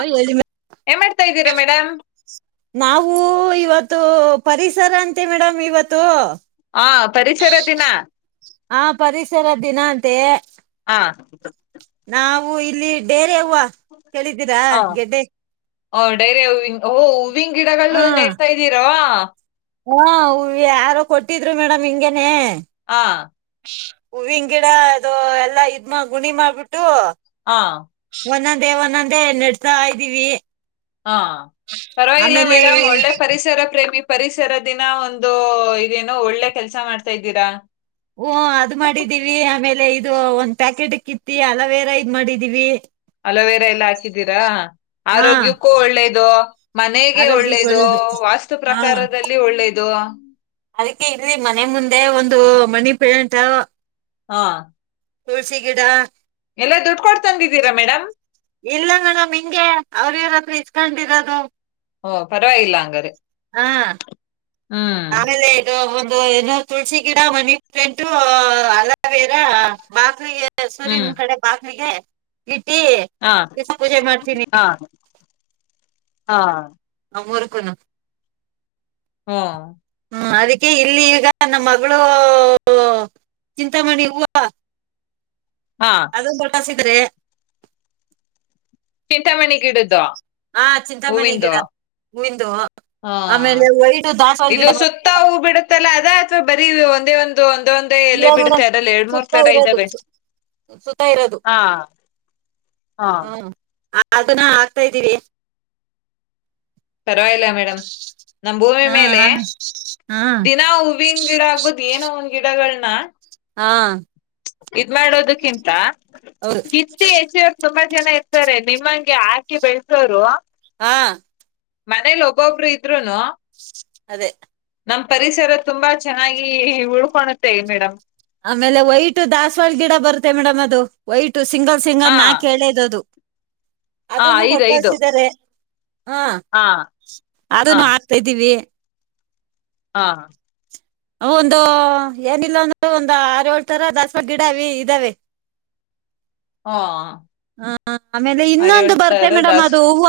ಹೇಳಿ ಏನ್ ಮಾಡ್ತಾ ಇದ್ದೀರಾ [unintelligible] ಮೇಡಮ್ ನಾವು ಇವತ್ತು ಪರಿಸರ ಅಂತೆ ಮೇಡಮ್ ಇವತ್ತು ಆ ಪರಿಸರ ದಿನ ಹ ಪರಿಸರಿಸರ ದಿನ ಅಂತೆ ಹಾ ಸ [inaudible] ನಾವು ಇಲ್ಲಿ ಡೇರೆ ಹೂವ ಕೇಳಿದ್ದೀರಾ ಗೆಡ್ಡೆ ಹ ಡೈರೆ ಹೂವಿನ ಓ ಹೂವಿನ ಗಿಡಗಳುನ್ನೂ ನೆಡ್ತಾ ಇದ್ದೀರಾ ಹಾ ಹೂ ಯಾರು ಕೊಟ್ಟಿದ್ರು ಮೇಡಮ್ ಹಿಂಗೇನೆ ಹ್ಮ [inaudible] ಹೂವಿನ ಗಿಡ ಅದು ಎಲ್ಲಾ ಇದ್ ಮಾ ಗುಣಿ ಮಾಡ್ಬಿಟ್ಟು ಹಾ ಒಂದೊಂದೇ ಒಂದೊಂದೇ ನೆಡ್ತ ಇದ್ದೀವಿ ಹಾ ಪರವಾಗಿಲ್ಲ ಆಮೇಲೆ ಮೇಡಮ್ ಒಳ್ಳೆ ಪರಿಸರ ಪ್ರೇಮಿ ಪರಿಸರ ದಿನ ಒಂದು ಇದೇನೋ ಒಳ್ಳೆ ಕೆಲ್ಸ ಮಾಡ್ತಾ ಇದ್ದೀರಾ ಓ ಅದು ಮಾಡಿದೀವಿ ಆಮೇಲೆ ಇದು ಒಂದ್ ಪ್ಯಾಕೆಟ್ [unintelligible] ಕಿತ್ತಿ ಅಲೋವೆರಾ ಇದ್ ಮಾಡಿದೀವಿ ಅಲೋವೇರಾ ಎಲ್ಲ ಹಾಕಿದ್ದೀರಾ ಹಾ ಆರೋಗ್ಯಕ್ಕೂ ಒಳ್ಳೇದು ಮನೆಗೆ ಒಳ್ಳೇದು ವಾಸ್ತು ಹಾ ಪ್ರಕಾರದಲ್ಲಿ ಒಳ್ಳೇದು ಅದಕ್ಕೆ ಇರಲಿ ಮನೆ ಮುಂದೆ ಒಂದು ಮನಿ ಪಂಟ್ [unintelligible] ಹಾ ತುಳಸಿ ಗಿಡ ಎಲ್ಲ ದುಡ್ಡು ಕೊಡ್ ತಂದಿದ್ದೀರಾ ಮೇಡಮ್ ಇಲ್ಲ ಮೇಡಮ್ ಹಿಂಗೆ ಅವ್ರ ಇವ್ರ ಹತ್ರೀ [unintelligible] ಕಂಡರದು [unintelligible] ಓ ಪರವಾಗಿಲ್ಲ ಹಂಗಾದ್ರೆ ಹಾ ಆಮೇಲೆ ಇದು [unintelligible] [unintelligible] ಏನೋ ತುಳಸಿ ಗಿಡ ಮನಿ ಪ್ಲಾಂಟ್ ಅಲೋವೆರಾ ಬಾಕ್ಲಿಗೆ ಹ್ಮ್ ಸೂರ್ಯನ್ ಕಡೆ ಬಾಗಲಿಗೆ ಇ [inaudible] ಹಾ ಹಾ ಹಾ ಅವ್ ಮುರುಕುನು ಹು ಹ ಅದಕ್ಕೆ ಇಲ್ಲಿ ಈಗ ನಮ್ಮ ಮಗಳು ಚಿಂತಾಮಣಿ ಹೂವ ಹಾ ಅದು [unintelligible] ಅಂದ್ರೆ [unintelligible] ಚಿಂತಾಮಣಿ ಗಿಡದ್ದು ಹಾ ಚಿಂತಾಮಣಿ ಹೂವಿಂದು ಗಿಡ ಹುವಿಂದು [unintelligible] ಹಾ ಆಮೇಲೆ ವೈಟು ದಾಸೋವಾಳ ಇದು ಗಿಡ ಸುತ್ತ ಬರ್ತ ಹೂ ಬಿಡುತ್ತಲ್ಲ ಅಥವಾ ಬರೀ ಒಂದೇ ಒಂದು [unintelligible] [unintelligible] ಒಂದ ಒಂದೆ ಇಲ್ಲ ಎಲೆ ಬಿಡುತ್ತೆ ಮೇಡಮ್ ಅದಲ್ಲಿ ಎರ ಮೂರ್ ಸುತ್ತ ತಡೆ ಇರೋದು ಇದ್ದಾವೆ ಸು- ಸುತ್ತ ಇರೋದು ಹ ಹ [unintelligible] ಹ್ಮ್ ಅದನ್ನ ಹಾಕ್ತಾದೀರಿ [unintelligible] ಪರವಾಗಿ ಇಲ್ಲ ಮೇಡಮ್ ನಮ್ ಭೂಮಿ ಹಾ ಮೇಲೆ ಹಾ ದಿನಾ ಹೂವಿನ ಗಿಡ ಆಗ್ಬೋದು ಏನೋ ಒಂದ ಗಿಡಗಳನ್ನ [unintelligible] ಹ [unintelligible] ಹಾ ಇದ್ ಮಾಡೋದಕ್ಕಿಂತ [unintelligible] ಹೌದು [unintelligible] ಜನ ಇರ್ತಾರೆ ನಿಮ್ಮಂಗೆ ಹಾಕಿ ಬೆಳಸೋರು ಹಾ ಮನೇಲಿ ಒಬ್ಬೊಬ್ರು ಇದ್ರುನು ಅದೇ ನಮ್ ಪರಿಸರ ತುಂಬಾ ಚೆನ್ನಾಗಿ ಉಳ್ಕಳುತ್ತೆ ಮೇಡಮ್ ಆಮೇಲೆ ವೈಟ್ ದಸ್ವಾಳ ಗಿಡ ಬರುತ್ತೆ ಮೇಡಮ್ ಅದು ವೈಟ್ ಸಿಂಗಲ್ ಹಾ ಸಿಂಗರ್ ನಾ ಕೇಳಿದದು ಹಾ ಅದನ್ನು ಐದು ಐದು ಕೊಟ್ಟಳ್ಸಿದ್ದಾರೆ ಹಾ ಅದನು ಆಕ್ತಾದೀವಿ ಹಾ ಒಂದು ಏನಿಲ್ಲ ಅಂದ್ರೂ ಒಂದು ಆರುಏಳು ಥರ ದಸರಾ ಗಿಡ ಅವೇ ಇದ್ದಾವೆ ಹೊ ಹಾ ಆಮೇಲೆ ಇನ್ನೊಂದು ಬರ್ತೆ ಮೇಡಮ್ ದಾಸ್ ಅದು ಹೂವ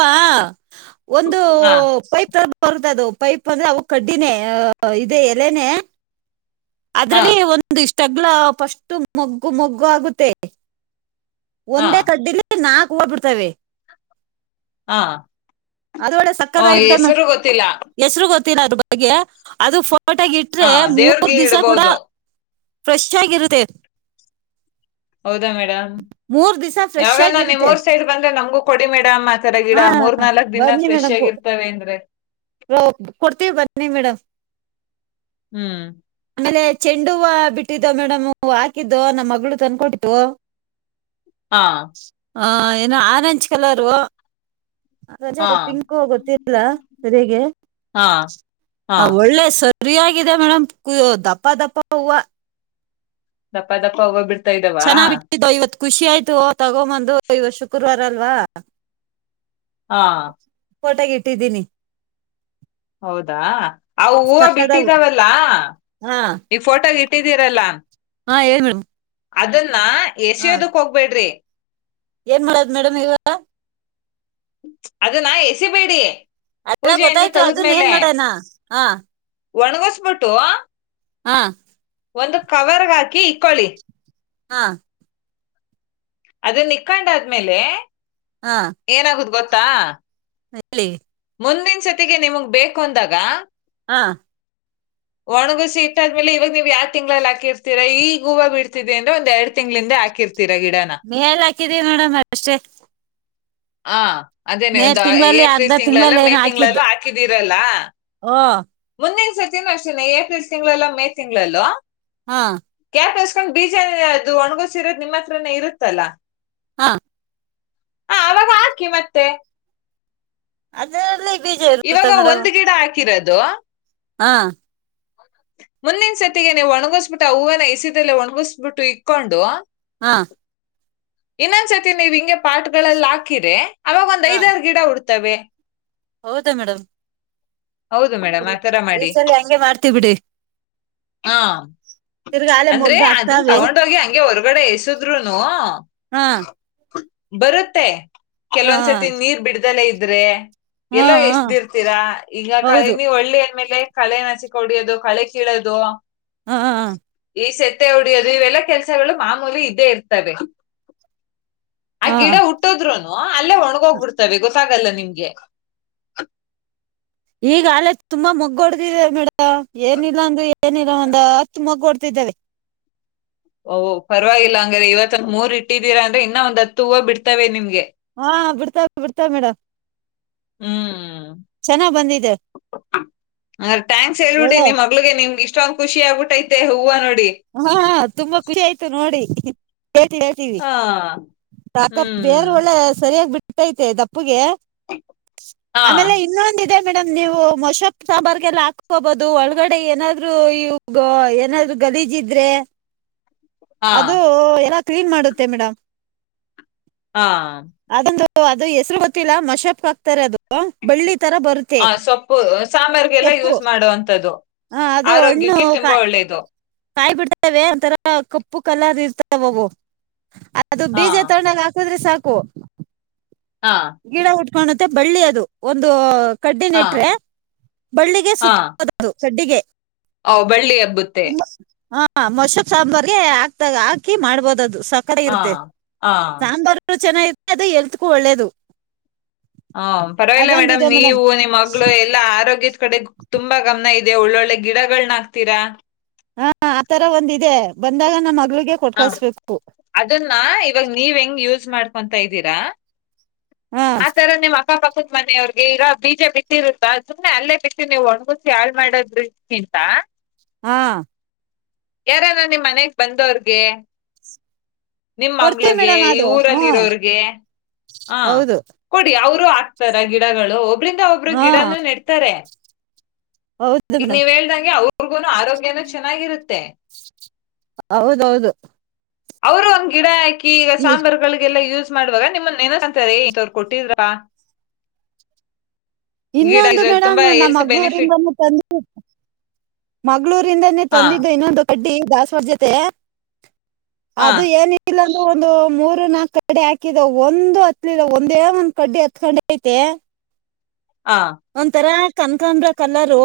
ಒಂದು ಆ ಪೈಪ್ ತಬ್ ಹೊರ್ದ ಅದು ಪೈಪ್ ಅಂದ್ರೆ ಅವು ಕಡ್ಡಿನೇ ಇದೆ ಎಲೆನೆ ಆ ಅದರಲ್ಲೇ ಒಂದ ಇಷ್ ತಗ್ಲಾ ಫಷ್ಟು ಮೊಗ್ಗು ಮೊಗ್ಗು ಆಗುತ್ತೆ ಆ ಒಂದೇ ಕಡ್ಡಿಲಿ ನಾಕ್ ಹೂವ ಬಿಡ್ತವೆ ಹಾ ಅದ ಒಳ್ಳೆ ಸಕ್ಕದ ಇಲ್ದೆ ಮ ಹೆಸ್ರು ಗೊತ್ ತಿನ್ ಅದ್ರ ಬಗ್ಗೆ ಅದು ಫೋ ಪಟಗ ಇಟ್ರೆ ಆ ಮೂರ್ ದೇವ್ರಿಗೆ ದಿವಸ ಕೂಡ ಇಡ್ಬೋದು ಫ್ರೆಶ್ ಆಗ್ ಇರುತ್ತೆ ಹೌದಾ ಮೇಡಮ್ ಫ್ರೆಶ್ ಯಾವಾಗ ನ ನಿಮ್ಮ ಆಗಿರುತ್ತೆ ಮೂರ್ ಸೈಡ್ ಬಂದ್ರೆ ನಮಗೂ ಕೊಡಿ ಮೇಡಮ್ ಅ ಆ ತರ ಗಿಡ ಹಾ ಮೂರ್ ನಾಲ್ಕಕ್ ದಿನ ಫ್ರೆಶ್ ಆಗಿರ್ತವೆ ಅಂದ್ರೆ ಹ ಕೊಡ್ತೀವಿ ಬನ್ನಿ ಮೇಡಮ್ ಹ್ಮ್ ಆಮೇಲೆ ಚೆಂಡ ಹವ ಬಿಟ್ಟಿದ್ದೋ ಮೇಡಮ್ ಹಾಕಿದ್ದು ನಮ್ಮ ಮಗಳು ತಂದಕೊಟ್ಟು ಹಾ ಹ ಏನ ಆರೆಂಜ್ ಕಲರು ಹಾ ಪಿಂಕ್ ಹೋ ಗೊತ್ತಿಲ್ ಇಲ್ಲ ಸರ್ಯಗೆ ಹಾ ಹಾ ಹ ಒಳ್ಳೆ ಸಲ್ ಫ್ರೀ ಆಗಿದೆ ಮೇಡಮ್ ಕುಯ ದಪ್ಪ ದಪ್ಪ ಹೂವು ದಪ್ಪ ದಪ್ಪ ಹೂವ ಬಿಡ್ ಚೆನ್ನಾಗಿ ಬಿಟ್ಟಿದ್ದು [unintelligible] ಐವತ್ತು ಖುಷಿ ಆಯ್ತು ತಗೊಂಬಂದು ಇವ [unintelligible] ಶುಕ್ರವಾರ ಅಲ್ವಾ ಹಾ ಫೋಟೋಗ ಇಟ್ಟಿದ್ದೀನಿ ಹೌದಾ ಅ ಹೂವ ಸಕ್ಕದಾಗ ಬಿಟ್ಟಿದಾವಲ್ಲಾ ಹಾ ಈ [unintelligible] ಫೋಟಗ್ ಇಟ್ಟಿದೀರಲ್ಲ ಹಾ ಹೇಳಿ ಮೇ [unintelligible] ಅದನ್ [unintelligible] ಎಸಿಯೋದಕ್ ಹೋಗ್ಬೇಡ್ರಿ ಏನ್ ಮಾಡದ್ ಮೇಡಮ್ ಇವ [unintelligible] ಅದನ ಎಸಿಬೇಡಿ ಅಡ [unintelligible] ಪೂಜೆಯಿಂದ ಗೊತ್ತಾಯ್ತು ಅದನ್ ಏನ್ ಮಾಡಣ ಹ ಒಣಗಸ್ಬಿಟ್ಟು ಹಾ ಒಂದು ಕವರ್ಗ ಹಾಕಿ ಇಕ್ಕೊಳ್ಳಿ ಹಾ ಅದನ್ನ ನಿಕ್ಕೊಂಡ ಆದ್ಮೇಲೆ ಹಾ ಏನಾಗುದು ಗೊ [unintelligible] [unintelligible] ಹೇಳಿ ಮುಂದಿನ ಸತಿಗೆ ನಿಮಗ್ ಬೇಕು ಅಂದಾಗ ಹಾ ಒಣಗುಸಿ ಇಟ್ಟಾದ್ಮೇಲೆ ಇವಾಗ ನೀವ್ ಯಾವ ತಿಂಗ್ಳಲ್ಲಿ ಹಾಕಿರ್ತೀರಾ ಈಗ ಹೂವ ಬಿಡ್ತಿದೆ ಅಂದ್ರ ಒಂದ್ ಎರಡ್ ತಿಂಗಳಿಂದ ಹಾಕಿರ್ [unintelligible] [unintelligible] ಮೇಲ್ ಹಾಕಿದೀವಿ ಮೇಡಮ್ ಅಷ್ಟೆ ಹ ಅದೇನೆ ಒಂದು ಅರ್ಧ ಏಪ್ರಿಲ್ ತಿಂಗಳಲ್ಲ ತಿಂಗಳಲ್ಲಿ ಮೇ ಏನೋ ತಿಂಗಳಲ್ಲೂ ಹಾಕಿದ್ದು ಹಾಕಿದೀರಲ್ಲ ಓ ಮುಂದಿನ್ ಇ ಸತಿನು ಅಷ್ಟೆ [unintelligible] ಏಪ್ರಿಲ್ ತಿಂಗಳಲ್ಲೋ ಮೇ ತಿಂಗಳಲ್ಲೋ ಹಾ [unintelligible] ಬೀಜ ಅದು ಒಣಗಸರೋದು ನಿಮ್ಮ ಹತ್ರನೇ ಇರುತ್ತಲ್ಲಾ ಹಾ ಹಾಕಿ ಮತ್ತೆ ಅದೆ [unintelligible] ಇವಾಗ ಒಂದ್ ಗಿಡ ಹಾಕಿರೋದು ಹಾ ಮುಂದನ್ ಸತಿಗೆ ನೀವು ಒಣಗಿಸ್ಬಿಟ್ಟು ಆ ಹೂವನ್ನ ಎಸಿದಲ್ಲ ಒಣಗಿಸ್ಬಿಟ್ಟು ಇಕ್ಕೊಂಡು ಹಾ ಇನ್ನೊಂದ್ ಸತಿ ನೀವ್ ಹಿಂಗೆ ಪಾಟ್ಗಳಲ್ಲಿ ಹಾಕಿರೆ ಅವಾಗ ಒಂದ್ ಐದಾರು ಗಿಡ ಉಡ್ತವೆ ಹೌದು ಮೇಡಮ್ ಹೌದು ಮೇಡಮ್ ಆತರ ಈ ಮಾಡಿ ಸಲ ಹಂಗೆ ಮಾಡ್ತಿವ್ ಬಿಡಿ ಹಾ ತಿರ್ಗಾ ಆಲೆ ಅಂದ್ರೆ ಮೊಗ್ಗು ಅದನ್ನ ಹಾಕ್ತಾವೆ ತಗೊಂಡೋಗಿ ಹಂಗೆ ಹೊರ್ಗಡೆ ಎಸದ್ರುನು ಹಾ ಬರುತ್ತೆ ಹಾ ಕೆಲವಂದ್ಸರ್ತಿ ನೀರ್ ಬಿಡ ಇಲ್ದಲೆ ಇದ್ರೆ ಹಾ ಎಲ್ಲೋ ಹಾ ಎಷ್ಟ್ದಿರ್ತೀರಾ ಈಗ ಕ ಹೌದು ನೀ ಒಳ್ಳೆ ಹಳ್ಳಿ ಆಮೇಲೆ ಕಳೆ ನಾಚ ಕುಡಿಯೋದು ಕಳೆ ಕೀಳೋದು ಹ ಮತ್ತೆ ಹೊಡಿಯೋದು ಇವೆಲ್ಲಾ ಕೆಲ್ಸಗಳು ಮಾಮೂಲಿ ಇದ್ದೆ ಇರ್ತವೆ ಆ ಹಾ ಗಿಡ ಹುಟ್ಟದ್ರುನ್ ಅಲ್ಲೇ ಒಣಗ ಹೋಗ್ಬಡ್ತವೆ ಗೊ ಗೊತ್ತಾಗಲ್ಲ ನಿಮ್ಗೆ ಈಗ ಆಲೆ ತುಂಬಾ ಮೊಗ್ಗ ಹೊಡ್ದಿದ್ದೆ ಮೇಡಮ್ ಏನಿಲ್ಲ ಅಂದ ಏನಿಲ್ಲ ಒಂದ ಹತ್ತು ಮಗ್ ಹೊಡ್ದಿದಾವೆ ಓಹ್ ಪರವಾಗಿಲ್ಲ ಹಂಗ್ರ ಇವತ್ತೊಂದ್ ಮೂರ್ ಇಟ್ಟಿದ್ದೀರಾ ಅಂದ್ರೆ ಇನ್ನೊ ಒಂದ್ ಹತ್ತು ಹೂವು ಬಿಡ್ತವೆ ನಿಮ್ಗೆ ರ್ ಬೀರ್ತವ ಮೇಡ ಹ್ಮ್ ಬಂದಿದೆ ಅ ಥ್ಯಾಂಕ್ಸ್ ಹೇಳಳ್ಬಿಡಿ ಒಳ್ಳೆ ನಿಮ್ ಮಗ್ಳಿಗೆ ನಿಮ್ಗೆ ಇಷ್ಟಂದ್ ಖುಷ ಆಗ್ಬಿಟ್ಟೈತೆ ಹೂವ ನೋಡಿ ಹಾ ತುಂಬಾ ಖುಷಿ ಆಯ್ತು ನೋಡಿ ಹಿ ಹೇ ಹೇಳ್ತೀವಿ ಹಾ ಕಾಕ ಬೇರ್ ಹ್ಮ್ ಒಳ್ಳೆ ಸರಿಯಾಗಿ ಬಿಟ್ಟ ಗಟ್ಟೈತೆ ದಪ್ಪಗೆ ಹಾ ಆಮೇಲೆ ಇನ್ನೊಂದಿದೆ ಮೇಡಮ್ ನೀವು ಮಶಪ್ ಸಾಂಬಾರ್ಗೆಲ್ಲ ಹಾಕೋಬಹುದು ಒಳಗಡೆ ಏನಾದ್ರು ಇ ಏನಾದ್ರು ಗಲೀಜಿದ್ರೆ ಹಾ ಅದು ಎನ ಕ್ಲೀನ್ ಮಾಡುತ್ತೆ ಮೇಡಮ್ ಹಾ ಸೊ ಅದು ಹೆಸ್ರು ಗೊತ್ತಿಲ್ಲ ಮಶಪ್ ಹಕ್ತಾರೆ ಅದು ಬಳ್ಳಿ ತರ ಬರುತ್ತೆ ಹ ಸೊಪ್ಪು ಸಾಂಬಾರ್ರಿಗೆಲ್ಲ ಸೊಪ್ಪು ಯೂಸ್ ಮಾಡುವಂತದ್ದು ಆ, ಆರೋಗ್ಯಕ್ಕೆ ತುಂಬಾ ಒಳ್ಳೆದು ಕಾಯ್ ಬಿಡ್ತವೆ ಒಂತರ ಕಪ್ಪು ಕಲ್ಲರ್ ಅ ಇರ್ತವ್ ಅವು ಅದು ಹಾ ಬೀಜ ತಗೊಂಡ್ಗ ಹಾಕಿದ್ರೆ ಸಾಕು ಪ್ಪು ಹಾ ಗಿಡ ಹುಟ್ಟಿ ುತ್ತೆ ಬಳ್ಳಿ ಅದು ಒಂದು ಕಡ್ಡಿ ಹಾ ನೆಟ್ರೆ ಬಳ್ಳಿಗೆ ಸುತ್ತ ಸಡ್ಡಿಗೆ ಓ್ ಬಳ್ಳಿ ಹಬ್ಬುತ್ತೆ ಹಾ ಮೊಷಪ್ ಸಾಂಬಾರ್ಿಗೆ ಹಾಕ್ತ ಹಾಕಿ ಮಾಡ್ಬೋದ ಅದು ಸಕ್ಕಡೆ ಹಾ ಇರುತ್ತೆ ಹಾ ಸಾಂಬಾರರು ಚೆನ್ನಾಗಿ ಅದು ಎಲ್ತ್ಕೂ ಒಳ್ಳೇದು ಹ ಪರವಾಗಿಲ್ಲ ಮೇಡಮ್ ನೀವು ನಿಮ್ಮ್ ಮಗಳು ಎಲ್ಲಾ ಆರೋಗ್ಯ ಕಡೆ ತುಂಬಾ ಗಮನ ಆದೆ ದೆ ಒಳ್ಳೊಳ್ಳೆ ಗಿಡಗಳನ ಹಾಕ್ತೀರಾ ಹಾ ಆತರ ಒಂದ ಇಿದೆ ಬಂದ ಹ ಅದನ್ನ ಇವಾಗ ನೀವ ಹೆಂಗ ಯ ಮಾಡ್ಕೊಂತಾ ಇದ್ದೀರಾ ಹಾ ಆತರ ನಿಮ್ ಅಕ್ಕಪಕ್ಕದ ಮನೆಯವ್ರು ಹಾಗೆ ಈಗ ಬೀಜ ಬಿತ್ತಿರುತ್ತಾ ಸುಮನೆ ಅಲ್ಲೇ ಬಿತ್ತಿ ನೀವು ಒಣ್ಗುಸಿ ಯಾಳ್ ಮಾಡೋದ್ರ ನಿಿಂತ ಹಾ ಯಾರಾರ ನಿಮ್ಮ್ ಮನೆಗ್ ಬಂದವ್ರಗೆ ನಿಮ್ಮ ಕೊಡ್ತೀವಿ ಮಗ್ಗಳಗೆ ಮೇಡಮ್ ಈ ಅದು ಹಾ ಊರಲ್ಲಿ ಇರೋರ್ಗೆ ಹಾ ಹೌದು ಕೊಡಿ ಅವರು ಆಗ್ತಾರ ಗಿಡಗಳು ಒಬ್ರಂದ ಒಬ್ರು ಹಾ ಗಿಡನು ನೆಡ್ತಾರೆ ಹೌದು ಈಗ ಮೇಡಮ್ ನೀವ್ ಹೇಳ್ದಂಗೆ ಅವ್ರಿಗೂನು ಆರೋಗ್ಯನು ಚೆನ್ನಾಗಿರುತ್ತೆ ತ್ತೆ ಹೌದೌದು ಅವರು ಒಂದ್ ಗಿಡ ಆಾಕಿ. ಈ ಈಗ ಸಾಂಬಾರ್ುಗಳಿಗೆಲ್ಲ ಯೂಸ್. ಮಾಡುವಾಗ ನಿಮ್ಮ ಏನ ಕಂತಾರೆವ್ರ ಕೊಟ್ಟಿದ್ರ. ಗಿಡ ಇನ್ನೊಂದು ಇದ್ರಲ್ಲಿ ಮೇಡಂ್ ತುಂಬಾ ನಮ್ಮ ಹೆಲ್ತ್ ಬೆನಿಫಿಟ್ ಮಗಳೂರಿಂದಾನ ತಂದ ಮಗ್ಗಳೂರಿಂದಾನೇ ಹಾ ತಂದಿದ್ದು ಇನ್ನೊಂದು ಕಡ್ಡಿ ದಸ್ತಿ. ಸರ್್ಯತೆ. ಹಾ ಅದು ಏನಿಲ್ಲ. ಒಂದು ಮೂರು ನಾಲ್ಕು ಕಡ್ಡೆ ಹಾಕಿದ ಒಂದು ಹತ್ಲಿದ ಒಂದೇ ಒಂದ್ ಕಡ್ಡಿ ಹತ್ಕೊಂಡೆ ಐತೆ ಹಾ ಒಂಂತರಾ. ಕನಕಾಮ್ರ. ಕಲರು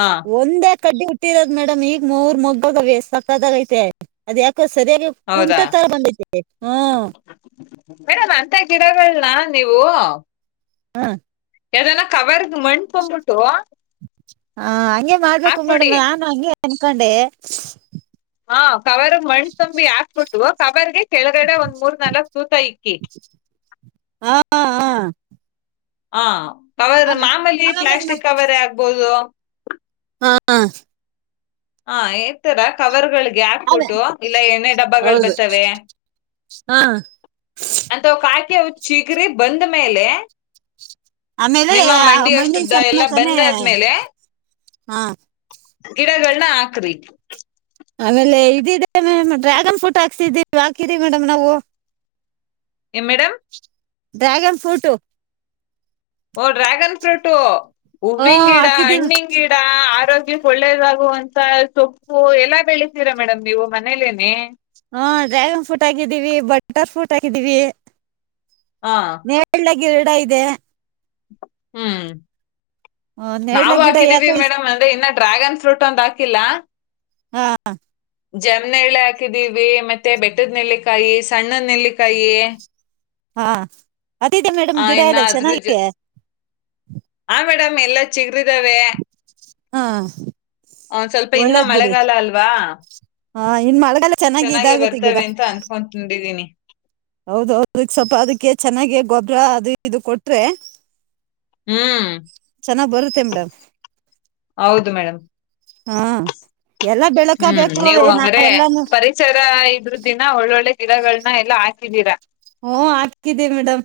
ಹಾ ಒಂದೇ. ಕಡ್ಡಿ ಹಟ್ಟಿರೋದು ಮೇಡಮ್ ಈಗ ಮೂರ್ ಮೊಾಗ ತಕ್ಕದಾಗ ಐತೆ ಅದ ಯಾಕೆ. ಸರಿಯಾಗಿ ಕುಂಟ ಹೌದಾ ತರ ಬಂದಿದೆ ಹ್ಮ. ಮೇಡಮ್ ಅಂತ ಗಿಡಗಳನ್ನ ನೀವು. ಹ್ಮ. ಅದೆಲ್ಲ ಕವರ್ಗ ಮಣ್ಕೊೊಂಡ್ಬಿಟ್ಟು. ಹಾ ಆಯ್. ಹಂಗೆ ಮಾಡ್ಬೇಕು ಮೇಡಮ್ ನಾನ್ ಹಂಗೆ. ಎನಕಂಡೇ. ಅವಾರ ಮಣ್ ತುಂಬಿ ಹಾಕ್ಬೊಟ್ಟುವ. ಸವಲ್ಗೆ. ಕೆಳಗಡೆ ಒಂದ್ ಮೂರ್ ನಾಲ್ಕಕ್ ತೂತ ಇಕ್ಕಿ. ಹಾ ಹಾ ಹ. ಕವರ್ ಆಮೇಲೆ ಮಾಮೂಲಿ ಆಮೇಲೆ ನ- ಪ್ಲಾಸ್ಟಿಕ್ ಕವರೇ ಆಗ್ಬಹದು. ಹಾ. ಹಾ ಈ ತರ ಕವರ್ಗಳಿಗೆ. ಆಮೇಲೆ ಹಾಕ್ಬಿಟ್ಟು ಇಲ್ಲ ಏನೇ ಡಬ್ಬಗಳು ಹೌದು ಬರ್ತವೆ ಹಾ ಅಂತ ಕಕಿ ಚಿಗ್ರ ಬಂದ. ಅ ಮೇಲೆ. ಆಮೇಲೆ ನಿಮ್ಮ ಮಂಡಿ ಮಣ್ಣಿನ ಅಷ್ಟುದ್ದ ಎಲ್ಲಾ ಸಮೇತಾನೇ ಬಂದಾದ್ಮೇಲೆ ಹಾ. ಗಿಡಗಳು. ್ಣ ಆಕ್ರಿ. ಆಮೇಲೆ ಇದಿದೆ ಮ್ ಡ್ರ್ಯಾಗನ್ ಫ್ರೂಟ್ ಹಾಕ್ಸಿದೀವಿ ಹಾಕಿರಿ ಮೇಡಮ್ ನಾವು. ಎ ಮೇಡಮ್. Dragon fruit. ಓ ಡ್ರ್ಯಾಗನ್ ಫ್ರೂಟ ಹಾ ಹೂವಿಂಗ ಗಿಡ ಹಾಕಿದೀವಿ ಹಣ್ಣಿಂಗ ಗಿಡ ಆರೋಗ್ಯ. ಒಳ್ಳೇದಾಗುವಂತ ಸೊಪ್ಪು ಎಲ್ಲಾ ಬೆಳಿತೀರಾ ಮೇಡಮ್ ನೀವು ಮನೇಲೇನೆ. ಹಾ ಡ್ರ್ಯಾಗನ್ ಫ್ರೂಟ್ ಆಗಿದ್ದೀವಿ ಬಟರ್ ಫ್ರೂಟ್ ಆಗಿದ್ದೀವಿ. ಹ ಮೇ [inaudible] ಈ ಎರಡ ಇದೆ [inaudible] ಹ್ಮ್ ನೇರಳೆ ನಾವು ಗಿಡ ಹಾಕಿದೀವಿ ಯಾಕೋ ಇಸ್ ಮೇಡಮ್ ಅಂದ್ರೆ ಇನ್ನ ಡ್ರ್ಯಾಗನ್ ಫ್ರೂಟ್ ಒಂದ್ ಹಾಕಿಲ್ಲ [unintelligible] ಹ [unintelligible] ಜಮ್ನ ಎಳ್ಳೆ ಹಾಕಿದೀವಿ ಮತ್ತೆ ಬೆಟ್ಟದ್ ನೆಲ್ಲಿಕಾಯಿ ಸಣ್ಣದ್ ನೆಲ್ಲಿಕಾಯಿ ಹಾ [unintelligible] ಅತಿಥೆ ಮೇಡಮ ಆ ಇನ್ನ ಗಿಡಾಯಲ್ಲ ಅದ್ರ ಜೊ ಚೆನ್ನಾಗಿ [unintelligible] ಆ ಮೇಡಮ್ ಎಲ್ಲ [unintelligible] ಚಿಗ್ರಿದಾವೆ ಹಾ ಒಂದ ಸ್ವಲ್ಪ ಇನ್ನ ಒಳ್ಳೇದ್ ಬಿಡಿ ಮಳೆಗಾಲ ಅಲ್ವಾ ಹಾ ಇನ್ ಮಳೆಗಾಲ ಚೆನ್ನಾಗಿ ಚೆನ್ನಾಗೆ ಇದಾಗುತ್ತೆ ಬರ್ತವೆ ಅಂತ ಅಂದಕೊ ತಂಡಿದೀನಿ [unintelligible] ಹೌದೌದುಕ್ ಸ್ವನಲ್ಪ ಅದಕ್ಕೆ ಚೆನ್ನಾಗ ಗೊಬ್ಬರ ಅದು ಇದು ಕೊಟ್ರೆ [unintelligible] ಹ್ಮ್ ಚೆನ್ನಾಗ್ ಬರುತ್ತೆ ಮೇಡಂ ಹೌದು ಮೇಡಮ್ [unintelligible] ಹಾ ಎಲ್ಲ ಹ್ಮ್ ಬೆಳ್ಕಬೇಕು ಏನ ಎಲ್ಲಾನು [unintelligible] ಇದ್ರದ ದಿನ ಒಳ್ಳೊಳ್ಳೆ ಗಿಡಗಳನ್ನ ಎಲ್ಲ ಹಾಕಿದೀರಾ ಓ ಹಾಕಿದಿ ಮೇಡಮ್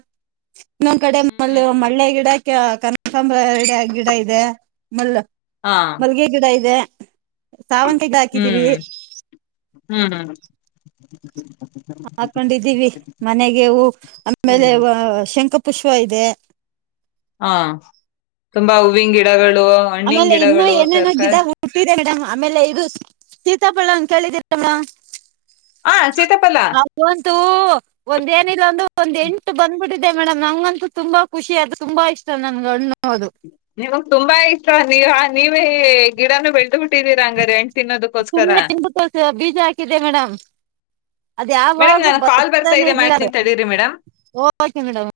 ಇನ್ನೊಂದ್ ಕಡೆ ಮ ಹ್ಮ್ ಮಳ್ಳೆ ಗಿಡ [unintelligible] ಕಂಕಬ್ರ ಗಿಡ ಗಿಡ ಇದೆ [unintelligible] ಮಲ್ಲ ಹಾ ಮಲ್ಗೆ ಗಿಡ ಇದೆ ಸಾವಂತಿದ ಹಾಕಿದೀವರಿ ಹ್ಮ್ ಹ್ಮ್ [unintelligible] ಹಾಕೊಂಡಿದ್ದೀವಿ ಮನೆಗೆ ಹೂ ಆಮೇಲೆ ಹ್ಮ್ ವ ಶಂಕ [unintelligible] ಪುಶ್ವ ಇದೆ ಹಾ ತುಂಬಾ ಹೂವಿನ ಗಿಡಗಳು ಹಣ್ಣಿನ ಆಮೇಲೆ ಇನ್ನ ಗಿಡಗಳು ಏನೇನೋ ಗಿಡ ತರಕಾರಿ ಹುಟ್ಟಿದೆ ಮೇಡಮ್ ಆಮೇಲೆ ಇದು ಸೀತಪಳ್ಳ [unintelligible] [unintelligible] ಹ ಸೀತಾಫಲ ಹ ಬಂತು ಒಂದ ಏನಿಲ್ಲ ಅಂದು ಒಂದ್ ಎಂಟು ಬಂದ್ಬಿಟ್ಟ [unintelligible] [unintelligible] ಮೇಡಮ್ ನಂಗಂತೂ ತುಂಬಾ ಖುಷಿ ಅದು ತುಂಬಾ ಇಷ್ಟ ನನ್ ಗಣ್ಣು ನಿಮಗ್ ತುಂಬಾ ಇಷ್ಟ ನೀವಾ ನೀವೇ ಗಿಡನ ಬೆಳೆದ ಬಿಟ್ಟ [unintelligible] ಸುಮ್ಮನೆ ತಿಂಡು [unintelligible] ಬೀಜ ಹಾಕಿದ್ದಿದೆ ಮೇಡಮ್ ಅದ ಮೇಡಮ್ ಯಾವಾಗೂ ನನ್ ಕಾಲ್ ಬರ್ತಾ ಬತಾನ ಇದೆ [unintelligible] ಮೇಡ್ ಮಾಡ್ತೀನಿ ತಡೀರಿ ಮೇಡಮ್ ಓಕೆ ಮೇಡಂ